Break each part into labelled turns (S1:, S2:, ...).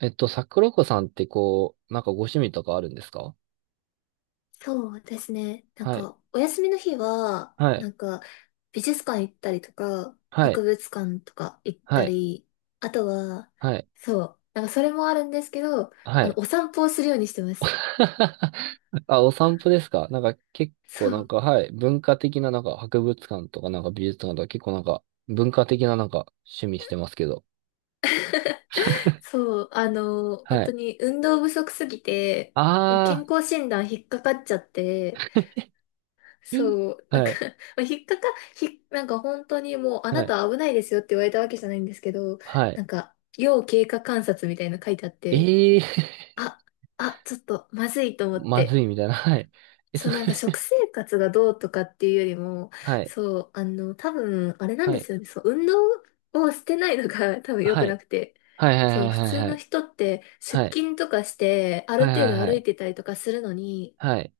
S1: 桜子さんってこう、なんかご趣味とかあるんですか？
S2: そうですね。なん
S1: はい。
S2: か、お休みの日は、
S1: は
S2: な
S1: い。
S2: んか、美術館行ったりとか、
S1: は
S2: 博
S1: い。
S2: 物館とか行っ
S1: は
S2: た
S1: い。
S2: り、あとは、
S1: はい。
S2: そう、なんかそれもあるんですけど、
S1: はい。
S2: お散歩をするようにしてます。
S1: あ、お散歩ですか？なんか結構
S2: そ
S1: なん
S2: う、
S1: か、はい。文化的ななんか博物館とかなんか美術館とか結構なんか文化的ななんか趣味してますけど。
S2: そう、
S1: は
S2: 本当
S1: い。
S2: に運動不足すぎて、
S1: あ
S2: 健康診断引っかかっちゃって、
S1: ー。
S2: そう、なんか
S1: は い。
S2: まあ、引っかか、ひ、なんか本当にもう、あ
S1: は
S2: な
S1: い。
S2: たは危ないですよって言われたわけじゃないんですけど、
S1: はい。
S2: なんか、要経過観察みたいなの書いてあって、
S1: えー。
S2: あ、あ、ちょっとまずいと 思っ
S1: まず
S2: て、
S1: いみたいな。はい。え、
S2: そう なんか食生活がどうとかっていうよりも、
S1: はい。
S2: そう、多分、あれなん
S1: は
S2: で
S1: い。
S2: すよね。そう、運動をしてないのが 多分良
S1: は
S2: くな
S1: い。
S2: くて、
S1: はい。は
S2: そ
S1: い。
S2: う、普
S1: はい。
S2: 通
S1: はい。は
S2: の
S1: い。
S2: 人って出
S1: はい。
S2: 勤とかして、あ
S1: は
S2: る
S1: い。
S2: 程
S1: はい。
S2: 度
S1: は
S2: 歩い
S1: い。
S2: てたりとかするのに、
S1: はい。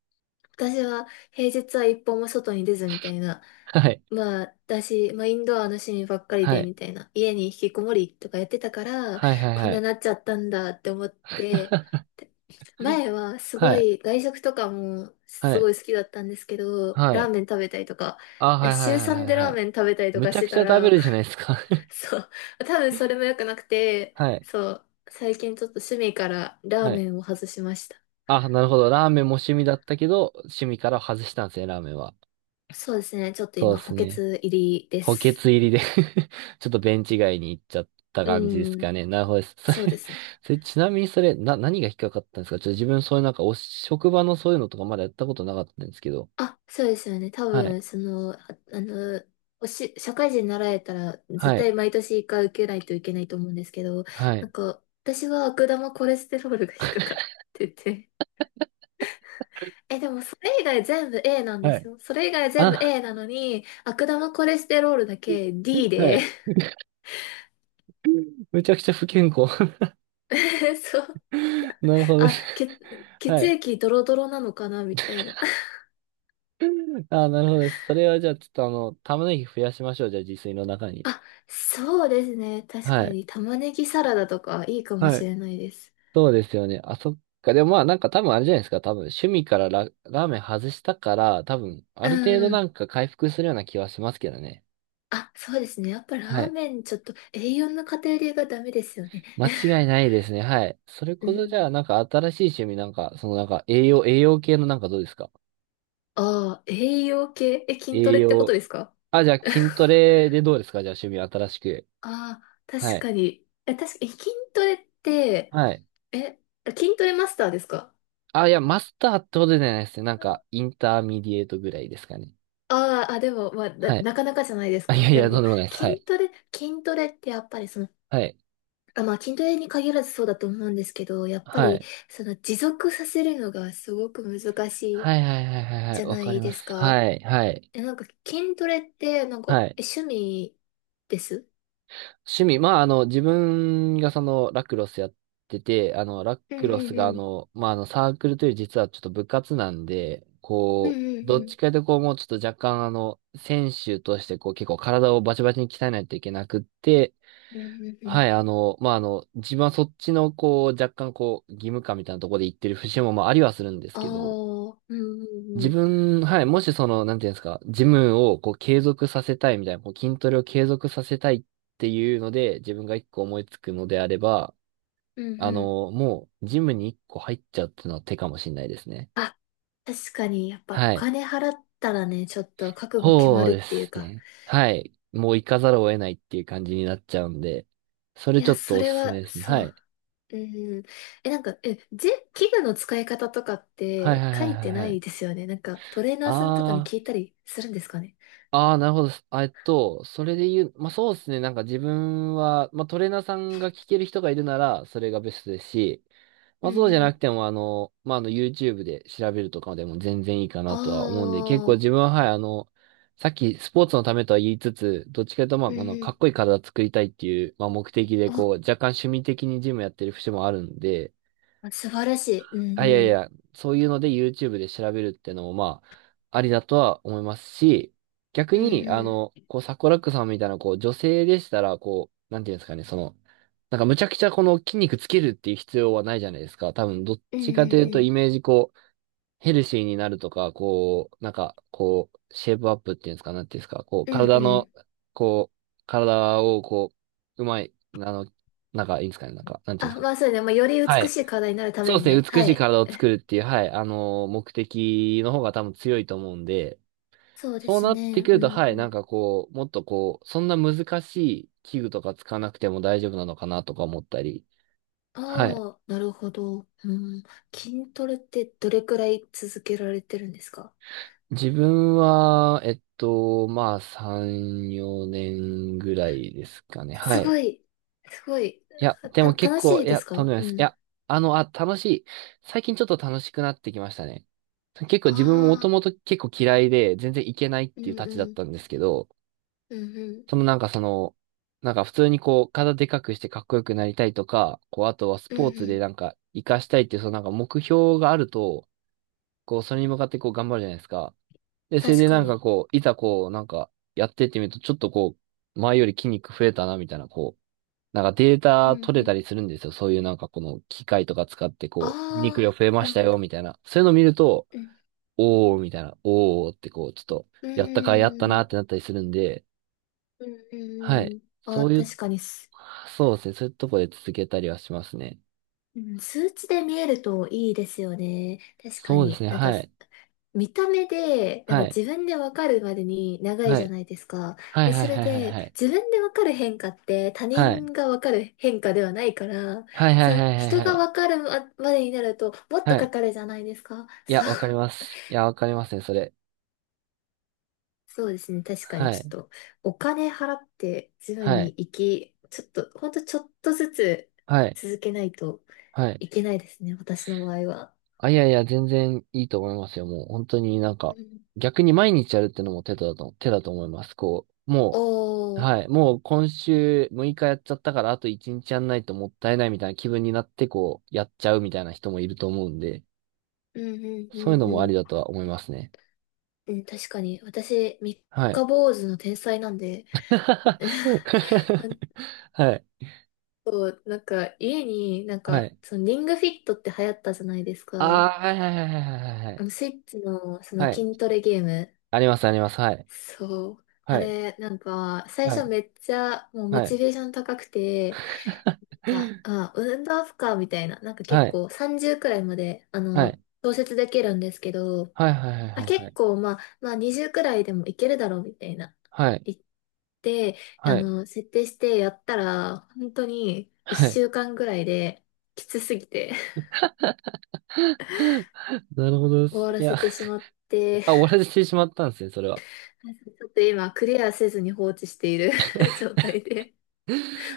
S2: 私は平日は一歩も外に出ずみたいな。
S1: はい。
S2: まあ、だし、まあ、インドアの趣味ばっかり
S1: は
S2: で、
S1: い。
S2: みたいな。家に引きこもりとかやってたから、
S1: はいはい
S2: こん
S1: は
S2: な
S1: い。
S2: なっちゃったんだって思って、で前はす
S1: は
S2: ご
S1: い。
S2: い外食とかも
S1: は
S2: す
S1: い。
S2: ごい好きだったんですけど、
S1: は
S2: ラー
S1: い。
S2: メン食べたりとか、
S1: あ、は
S2: 週
S1: いはいはいはい
S2: 3でラ
S1: は
S2: ー
S1: い。
S2: メン食べたりと
S1: む
S2: か
S1: ち
S2: し
S1: ゃ
S2: て
S1: くち
S2: た
S1: ゃ食べ
S2: ら、
S1: るじゃないですか。
S2: そう、多分それも良くなくて、
S1: はい。
S2: そう、最近ちょっと趣味からラー
S1: はい。
S2: メンを外しました。
S1: あ、なるほど。ラーメンも趣味だったけど、趣味から外したんですね、ラーメンは。
S2: そうですね、ちょっと
S1: そう
S2: 今
S1: です
S2: 補欠
S1: ね。
S2: 入りで
S1: 補欠
S2: す。
S1: 入りで。 ちょっとベンチ外に行っちゃった感じで
S2: う
S1: すか
S2: ん、
S1: ね。なるほどです。それ、
S2: そうです ね。
S1: それちなみにそれ、何が引っかかったんですか？ちょっと自分そういうなんか、職場のそういうのとかまだやったことなかったんですけど。
S2: あ、そうですよね。多
S1: はい。
S2: 分、その、あの、社会人になられたら、絶
S1: はい。
S2: 対毎年一回受けないといけないと思うんですけど、
S1: は
S2: な
S1: い。
S2: んか、私は悪玉コレステロールが引っかかってて、え、でもそれ以外全部 A なんで
S1: は
S2: す
S1: い。
S2: よ。それ以外全部
S1: あ、
S2: A なのに、悪玉コレステロールだけ
S1: は
S2: D で、
S1: い。めちゃくちゃ不健康。
S2: そう、
S1: なるほどで
S2: あ、
S1: す。は
S2: 血
S1: い。
S2: 液ドロドロなのかな、みたいな。
S1: あー、なるほどです。それはじゃあ、ちょっと玉ねぎ増やしましょう。じゃあ、自炊の中に。
S2: あ、そうですね。確
S1: は
S2: か
S1: い。
S2: に玉ねぎサラダとかいいかも
S1: は
S2: し
S1: い。
S2: れないです。
S1: そうですよね。あ、そっか。でもまあ、なんか多分あれじゃないですか。多分、趣味からラーメン外したから、多分、あ
S2: う
S1: る程度な
S2: ん。
S1: んか回復するような気はしますけどね。
S2: あ、そうですね。やっぱラ
S1: は
S2: ー
S1: い。
S2: メンちょっと栄養の偏りがダメですよね。
S1: 間違いな いですね。はい。それ
S2: う
S1: こそじゃ
S2: ん。
S1: あ、なんか新しい趣味なんか、そのなんか栄養系のなんかどうですか？
S2: ああ、栄養系、え、筋ト
S1: 栄
S2: レってこと
S1: 養。
S2: ですか？
S1: あ、じゃあ筋トレ でどうですか？じゃあ趣味新しく。
S2: ああ、
S1: は
S2: 確
S1: い。
S2: かに。え、確かに、え筋トレって、
S1: はい。
S2: え、筋トレマスターですか？
S1: あ、いや、マスターってほどじゃないですね。なんか、インターミディエートぐらいですかね。
S2: あーあ、でも、まあ、な、
S1: はい。
S2: なかなかじゃないです
S1: あ、い
S2: か。
S1: やい
S2: で
S1: や、とん
S2: も、
S1: でもないです。はい。
S2: 筋トレってやっぱりその、
S1: はい。
S2: あ、まあ、筋トレに限らずそうだと思うんですけど、やっぱ
S1: は
S2: り、
S1: い。
S2: その、持続させるのがすごく難しい
S1: はいはいはいはいは
S2: じ
S1: い。
S2: ゃ
S1: わ
S2: な
S1: か
S2: い
S1: りま
S2: で
S1: す。
S2: すか。
S1: はい。はい。
S2: え、なんか筋トレって、なん
S1: は
S2: か、
S1: い。
S2: え、趣味です？
S1: 趣味。まあ、自分がその、ラクロスやってて、ラ
S2: うんう
S1: クロス
S2: ん
S1: が
S2: うん。
S1: まあ、サークルというより実はちょっと部活なんで、
S2: うん
S1: こう、
S2: うん
S1: どっ
S2: うん。
S1: ちかというとこう、もうちょっと若干選手としてこう、結構体をバチバチに鍛えないといけなくって、
S2: うんうんうん。
S1: はい、まあ、自分はそっちの、こう、若干、こう、義務感みたいなところで言ってる節も、まあ、ありはするんです
S2: ああ、
S1: けど、
S2: うんうん
S1: 自
S2: うん。
S1: 分、はい、もしその、なんていうんですか、ジムを、こう、継続させたいみたいな、こう、筋トレを継続させたいっていうので、自分が一個思いつくのであれば、
S2: うんうん。
S1: もう、ジムに一個入っちゃうっていうのは手かもしれないですね。
S2: あ、確かに、やっぱお
S1: はい。
S2: 金払ったらね、ちょっと覚悟決ま
S1: そう
S2: るっ
S1: で
S2: ていう
S1: す
S2: か。
S1: ね。はい。もう行かざるを得ないっていう感じになっちゃうんで、そ
S2: い
S1: れちょ
S2: や、
S1: っと
S2: そ
S1: お
S2: れ
S1: すすめ
S2: は、
S1: ですね。は
S2: そう。
S1: い。
S2: うんうん。え、なんか、え、器具の使い方とかっ
S1: はいは
S2: て
S1: い
S2: 書
S1: はい
S2: い
S1: は
S2: て
S1: い
S2: な
S1: は
S2: い
S1: い。
S2: ですよね。なんか、トレーナーさんとかに
S1: あ
S2: 聞
S1: あ。
S2: いたりするんですかね。
S1: ああ、なるほど。すあえっと、それで言う、まあ、そうですね。なんか自分は、まあ、トレーナーさんが聞ける人がいるなら、それがベストですし、
S2: う
S1: まあ、そう
S2: ん
S1: じ
S2: う
S1: ゃな
S2: ん。
S1: くても、まあ、YouTube で調べるとかでも全然いいか
S2: あ
S1: なとは思うんで、結構
S2: あ、
S1: 自分は、はい、さっきスポーツのためとは言いつつ、どっちかというと、まあ、
S2: う
S1: こ
S2: んう
S1: の、かっ
S2: ん。
S1: こいい体作りたいっていう、まあ、目的で、こ
S2: あ
S1: う、若干趣味的にジムやってる節もあるんで、
S2: あ素晴らしい。うん
S1: あ、いやい
S2: うん。
S1: や、そういうので YouTube で調べるってのも、まあ、ありだとは思いますし、逆
S2: うん
S1: に、
S2: うん。
S1: こう、サコラックさんみたいな、こう、女性でしたら、こう、なんていうんですかね、その、なんかむちゃくちゃこの筋肉つけるっていう必要はないじゃないですか。多分、どっ
S2: う
S1: ちかというと、
S2: ん
S1: イメージ、こう、ヘルシーになるとか、こう、なんか、こう、シェイプアップっていうんですか、なんていうんですか、こう、
S2: うんうん。う
S1: 体
S2: んう
S1: の、
S2: ん。
S1: こう、体を、こう、うまい、なんか、いいんですかね、なんか、なんていうん
S2: あ、
S1: ですか。
S2: まあそうね。まあ、より
S1: は
S2: 美
S1: い。
S2: しい体になるた
S1: そう
S2: め
S1: で
S2: に
S1: す
S2: ね。
S1: ね、美
S2: は
S1: しい
S2: い。
S1: 体を作るっていう、はい、目的の方が多分強いと思うんで、
S2: そうで
S1: そう
S2: す
S1: なって
S2: ね。
S1: く
S2: う
S1: ると、
S2: ん
S1: は
S2: う
S1: い、なん
S2: ん。
S1: かこう、もっとこう、そんな難しい器具とか使わなくても大丈夫なのかなとか思ったり、はい。
S2: ああ、なるほど。うん。筋トレってどれくらい続けられてるんですか？
S1: 自分は、まあ、3、4年ぐらいですかね、は
S2: すご
S1: い。
S2: い。すごい。
S1: いや、で
S2: た、
S1: も結
S2: 楽し
S1: 構、い
S2: いで
S1: や、
S2: す
S1: とんで
S2: か
S1: もないで
S2: う
S1: す。い
S2: ん。
S1: や、あ、楽しい。最近ちょっと楽しくなってきましたね。結構自分ももと
S2: ああ、
S1: もと結構嫌いで、全然いけないっ
S2: う
S1: ていう
S2: ん
S1: たちだ
S2: う
S1: っ
S2: ん。
S1: たんですけど、
S2: うんうん。
S1: そのなんかその、なんか普通にこう、体でかくしてかっこよくなりたいとか、こう、あとはス
S2: うん
S1: ポーツ
S2: う
S1: で
S2: ん。
S1: なんか活かしたいっていう、そのなんか目標があると、こう、それに向かってこう頑張るじゃないですか。で、それ
S2: 確
S1: で
S2: か
S1: なんか
S2: に。
S1: こう、いざこう、なんかやってってみると、ちょっとこう、前より筋肉増えたな、みたいな、こう、なんかデー
S2: う
S1: タ
S2: ん
S1: 取
S2: う
S1: れた
S2: ん。
S1: りするんですよ。そういうなんかこの機械とか使って
S2: あ
S1: こう、筋肉量
S2: あ、
S1: 増えま
S2: な
S1: し
S2: る
S1: た
S2: ほ
S1: よ、
S2: ど。
S1: みたいな。そういうのを見ると、
S2: うん。
S1: おー、みたいな、おーってこう、ちょっと、
S2: う
S1: やった
S2: ー
S1: なってな
S2: ん。
S1: ったりするんで、
S2: うんう
S1: は
S2: ん
S1: い。
S2: うん。
S1: そ
S2: あ、
S1: ういう
S2: 確かに、
S1: そうですね。そういうとこで続けたりはしますね。
S2: うん、数値で見えるといいですよね。確か
S1: そうです
S2: に。
S1: ね。
S2: なんか、
S1: はい。
S2: 見た目で、なん
S1: は
S2: か
S1: い。
S2: 自分でわかるまでに長い
S1: は
S2: じゃ
S1: い。
S2: ないですか。
S1: はい
S2: で、
S1: は
S2: そ
S1: い
S2: れ
S1: はいはい
S2: で、
S1: はい。
S2: 自分でわかる変化って他
S1: はい。
S2: 人がわかる変化ではないから、
S1: はいはい
S2: そ
S1: は
S2: う、
S1: いは
S2: 人
S1: いは
S2: が
S1: い。
S2: わかるままでになると、もっと
S1: は
S2: か
S1: い。
S2: かるじゃないですか。
S1: いや、
S2: そう、
S1: わかります。いや、わかりますね、それ。
S2: そうですね。確かに
S1: は
S2: ち
S1: い。
S2: ょっと、お金払って、ジム
S1: は
S2: に
S1: い。
S2: 行き、ちょっと、ほんとちょっとずつ
S1: はい。
S2: 続けないと、
S1: はい。
S2: いけないですね、私の場合は。
S1: あ、いやいや、全然いいと思いますよ。もう、本当になん
S2: う
S1: か、
S2: ん。
S1: 逆に毎日やるってのも手だと思います。こう、もう、
S2: お
S1: は
S2: ー、
S1: い。もう今週6日やっちゃったから、あと1日やんないともったいないみたいな気分になって、こう、やっちゃうみたいな人もいると思うんで。
S2: うんうんう
S1: そういうの
S2: ん
S1: もあ
S2: う
S1: り
S2: ん。
S1: だとは思いますね。
S2: うん、確かに。私、三
S1: はい。
S2: 日坊主の天才なんで、あ
S1: はい。
S2: と、なんか、家に、なん
S1: は
S2: か、
S1: い。
S2: そのリングフィットって流行ったじゃないです
S1: あ
S2: か。
S1: あ、はいはいはいはいはいはい。
S2: スイッチの、その
S1: はい。
S2: 筋トレゲーム。
S1: あります、あります。はい。
S2: そう。あ
S1: はい。
S2: れ、なんか、最
S1: は
S2: 初
S1: い。
S2: めっちゃ、もうモ
S1: は
S2: チ
S1: い。
S2: ベーション高くて、が、あ、運動負荷みたいな、なんか結
S1: はい。
S2: 構30くらいまで、
S1: はい。
S2: 調節できるんですけど、
S1: はい。は
S2: あ、
S1: い。は
S2: 結
S1: い。
S2: 構、まあ、まあ、20くらいでもいけるだろうみたいな、
S1: はい。
S2: 言って、
S1: はい。はい。
S2: 設定してやったら、本当に
S1: は
S2: 1
S1: い。
S2: 週間くらいで、きつすぎて
S1: なるほどで
S2: 終
S1: す。
S2: わ
S1: い
S2: ら
S1: や、
S2: せてしまって、
S1: あ、終わらせてしまったんですね、それは。
S2: ちょっと今、クリアせずに放置している 状態で、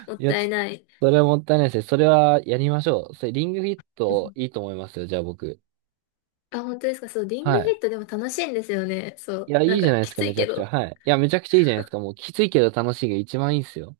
S2: もっ
S1: いや、
S2: たいない。
S1: それはもったいないですね。それはやりましょう。それ、リングフィッ
S2: う
S1: ト
S2: ん。
S1: いいと思いますよ、じゃあ僕。
S2: あ、本当ですか？そう、リン
S1: は
S2: グフ
S1: い。
S2: ィットでも楽しいんですよね。そ
S1: い
S2: う、
S1: や、い
S2: なん
S1: いじゃ
S2: か、
S1: ないで
S2: き
S1: すか、
S2: つ
S1: め
S2: い
S1: ちゃ
S2: け
S1: くちゃ。
S2: ど。
S1: はい。いや、めちゃくちゃいいじゃないですか。もうきついけど楽しいが一番いいんすよ。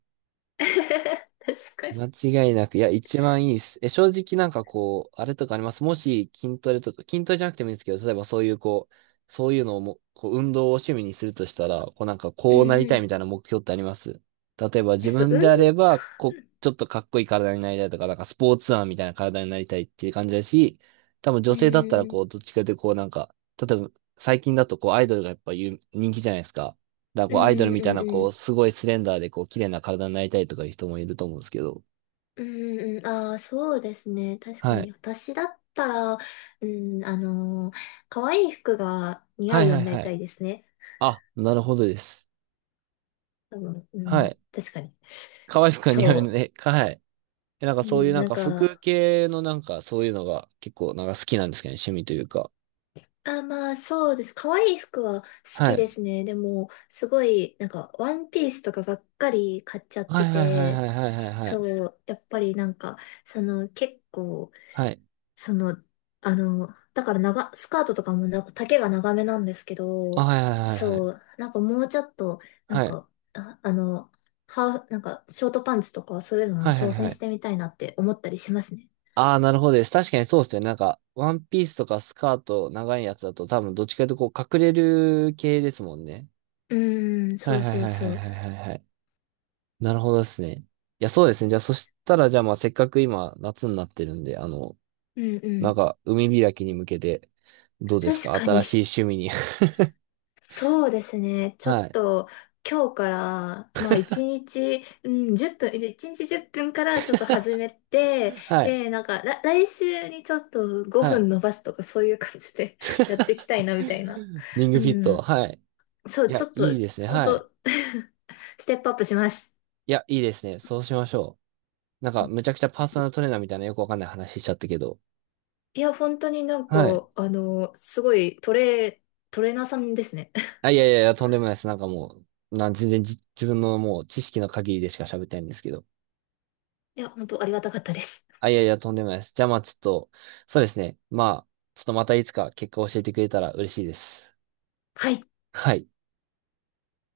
S2: 確かに。
S1: 間違いなく、いや、一番いいです。え、正直なんかこう、あれとかあります？もし筋トレとか、筋トレじゃなくてもいいんですけど、例えばそういうこう、そういうのをも、こう、運動を趣味にするとしたら、こうなんか
S2: うん
S1: こうなり
S2: う
S1: たいみ
S2: ん。
S1: たいな目標ってあります？例えば
S2: え、
S1: 自
S2: そう、
S1: 分で
S2: 運
S1: あれば、こう、ちょっとかっこいい体になりたいとか、なんかスポーツマンみたいな体になりたいっていう感じだし、多分
S2: う
S1: 女性だったら
S2: ん
S1: こう、どっちかというとこうなんか、例えば最近だとこう、アイドルがやっぱ有人気じゃないですか。だから
S2: う
S1: こう、アイドル
S2: んう
S1: み
S2: んう
S1: たい
S2: ん
S1: な
S2: うんう
S1: こ
S2: ん
S1: う、すごいスレンダーでこう、綺麗な体になりたいとかいう人もいると思うんですけど、
S2: うんうん、ああ、そうですね。確か
S1: はい。
S2: に。私だったら、うん、可愛い服が似合
S1: は
S2: う
S1: い
S2: よう
S1: はい
S2: になり
S1: は
S2: た
S1: い。
S2: いですね。
S1: あ、なるほどです。
S2: 多分、う
S1: は
S2: ん、
S1: い。
S2: 確かに。
S1: 可愛くは似合う
S2: そ
S1: ね。はい。え、なんか
S2: う。う
S1: そういう
S2: ん、
S1: なん
S2: なん
S1: か服
S2: か、
S1: 系のなんかそういうのが結構なんか好きなんですけどね、趣味というか。
S2: あ、まあ、そうです。可愛い服は好
S1: は
S2: きで
S1: い。
S2: すね。でも、すごい、なんか、ワンピースとかばっかり買っちゃっ
S1: は
S2: て
S1: いはいはい
S2: て、
S1: はいはいはいは
S2: そ
S1: い。
S2: う、やっぱりなんか、その、結構、
S1: はい。
S2: その、だからスカートとかもなんか丈が長めなんですけ
S1: あ、
S2: ど、
S1: はいはいはいはい。
S2: そう、なんかもうちょっと、なん
S1: はい。
S2: か、あ、ハーフ、なんか、ショートパンツとかそういうのも
S1: はいはい
S2: 挑
S1: は
S2: 戦し
S1: い。
S2: てみたいなって思ったりしますね。
S1: ああ、なるほどです。確かにそうですね。なんか、ワンピースとかスカート長いやつだと多分どっちかというとこう隠れる系ですもんね。
S2: うーん、
S1: は
S2: そ
S1: い
S2: う
S1: はい
S2: そう
S1: はいはい
S2: そう。
S1: はいはいはい。なるほどですね。いや、そうですね。じゃあ、そしたら、じゃあ、まあ、せっかく今、夏になってるんで、
S2: うんう
S1: なん
S2: ん。
S1: か、海開きに向けて、どうです
S2: 確
S1: か？
S2: か
S1: 新
S2: に。
S1: しい趣味に。
S2: そうですね。ちょ
S1: は
S2: っ
S1: い。
S2: と今日から、まあ一日、うん、1分、一日10分からちょっと始めて、
S1: はい。
S2: で、なんか、来週にちょっと
S1: は
S2: 5
S1: い。
S2: 分伸ばすとかそういう感じで やっていきたいなみたいな。
S1: リング
S2: う
S1: フィット。
S2: ん。
S1: はい。
S2: そ
S1: い
S2: う、ちょ
S1: や、
S2: っ
S1: いい
S2: と、
S1: ですね。
S2: ほん
S1: はい。
S2: と ステップアップします。
S1: いや、いいですね。そうしましょう。なんか、むちゃくちゃパーソナルトレーナーみたいなよくわかんない話しちゃったけど。
S2: いや、本当になんか、
S1: はい。
S2: すごいトレーナーさんですね。
S1: あ、いやいやいや、とんでもないです。なんかもう、全然自分のもう知識の限りでしか喋ってないんですけど。
S2: いや、本当ありがたかったです。
S1: あ、いやいや、とんでもないです。じゃあまあちょっと、そうですね。まあ、ちょっとまたいつか結果を教えてくれたら嬉しいです。
S2: はい。
S1: はい。